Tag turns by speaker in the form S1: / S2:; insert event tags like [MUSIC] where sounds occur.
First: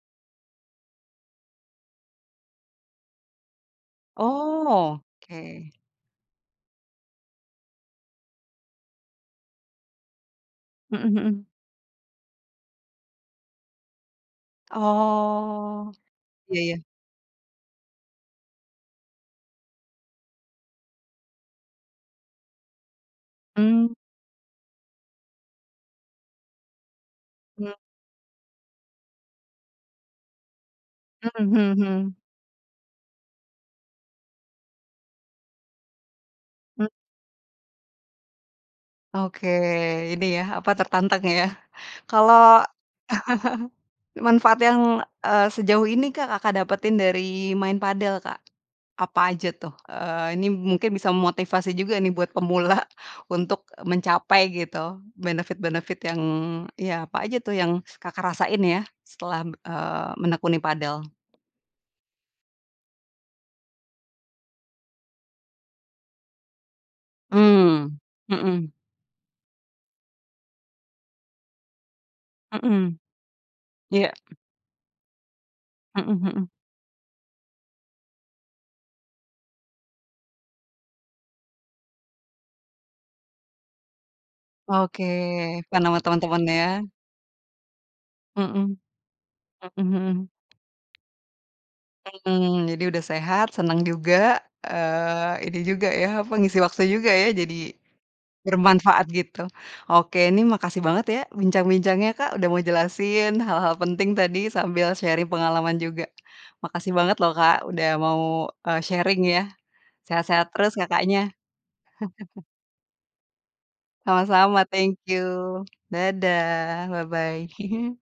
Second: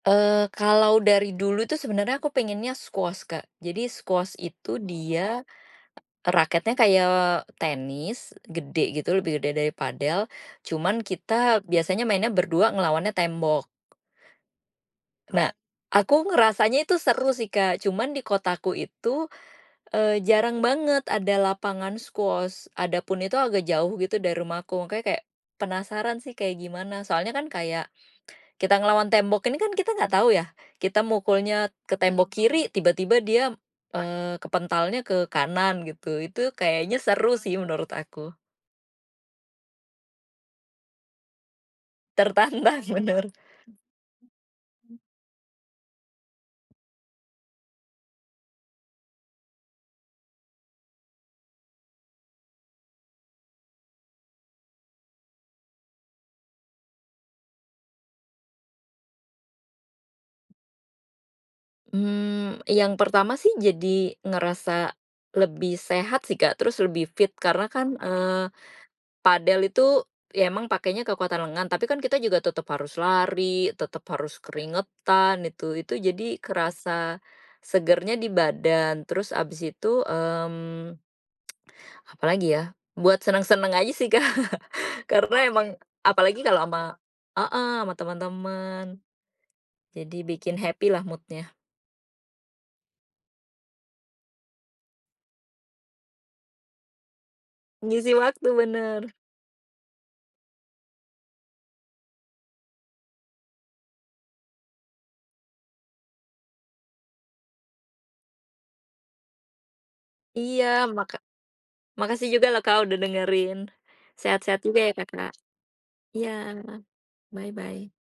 S1: Eee, kalau dari dulu tu sebenernya aku pengennya squash Kak. Jadi squash itu
S2: Oh,
S1: dia
S2: oke.
S1: raketnya kayak tenis gede gitu, lebih gede dari padel, cuman
S2: Mhm mhm.
S1: kita biasanya mainnya berdua ngelawannya tembok. Nah,
S2: Oh,
S1: aku
S2: iya
S1: ngerasanya
S2: iya.
S1: itu seru sih Kak, cuman di kotaku itu, eee, jarang banget ada lapangan squash, adapun itu agak jauh
S2: Mmm.
S1: gitu dari rumahku. Makanya kayak, penasaran sih kayak gimana. Soalnya kan
S2: Hmm.
S1: kayak kita ngelawan tembok ini kan kita enggak tahu ya, kita
S2: Mhm
S1: mukulnya
S2: mhm
S1: ke
S2: mhm.
S1: tembok kiri, tiba-tiba dia, eee, kepentalnya ke kanan gitu. Itu
S2: Hmm.
S1: kayaknya seru sih menurut aku.
S2: Oke, ini yah, apa tertantang yah. Kalo
S1: Tertantang. Bener.
S2: [CHUCKLES] manfaat yang, eee, sejauh ini Kak, Kakak dapetin dari main padel Kak, apa aja tuh? Eee, ini mungkin bisa memotivasi juga nih buat pemula untuk mencapai gitu benefit-benefit yang ya apa aja tuh yang Kakak rasain ya, setelah m eee, menekuni padel?
S1: Mmm, yang pertama sih jadi ngerasa lebih sehat sih Kak, terus lebih fit, karena kan,
S2: Mmm,
S1: eee,
S2: mhm.
S1: padel itu ya emang pakainya kekuatan lengan tapi kan kita juga tetep
S2: Mhm.
S1: harus lari, tetep
S2: Iya.
S1: harus keringetan itu. Itu
S2: Mhm
S1: jadi
S2: mhm.
S1: kerasa segernya di badan, terus abis itu, mmm, [TSK] apalagi ya? Buat senang-senang aja sih Kak,
S2: Wah, oke,
S1: karena emang
S2: fun ama
S1: apalagi
S2: teman-temannya
S1: kalau
S2: ya?
S1: ama heeh, ama
S2: Mhm,
S1: temen-temen.
S2: mhm
S1: Jadi
S2: mhm.
S1: bikin happy lah mood-nya.
S2: Mhm, jadi udah sehat, seneng juga, eee, ini juga yah, apa, ngisi waktu juga ya, jadi
S1: Ngisi waktu,
S2: bermanfaat
S1: bener.
S2: gitu. Oke, ini makasih banget ya bincang-bincangnya Kak, udah mau jelasin hal-hal penting tadi sambil sharing pengalaman juga. Makasih banget loh Kak, udah mau, eee, sharing ya. Sehat-sehat
S1: Iya.
S2: terus
S1: Maka
S2: Kakaknya.
S1: makasih
S2: [CHUCKLES]
S1: juga lah Kak, udah dengerin. Sehat-sehat
S2: Sama-sama,
S1: juga ya
S2: thank
S1: Kakak.
S2: you.
S1: Iya,
S2: Dadah, bye-bye.
S1: bye-bye.
S2: [CHUCKLES]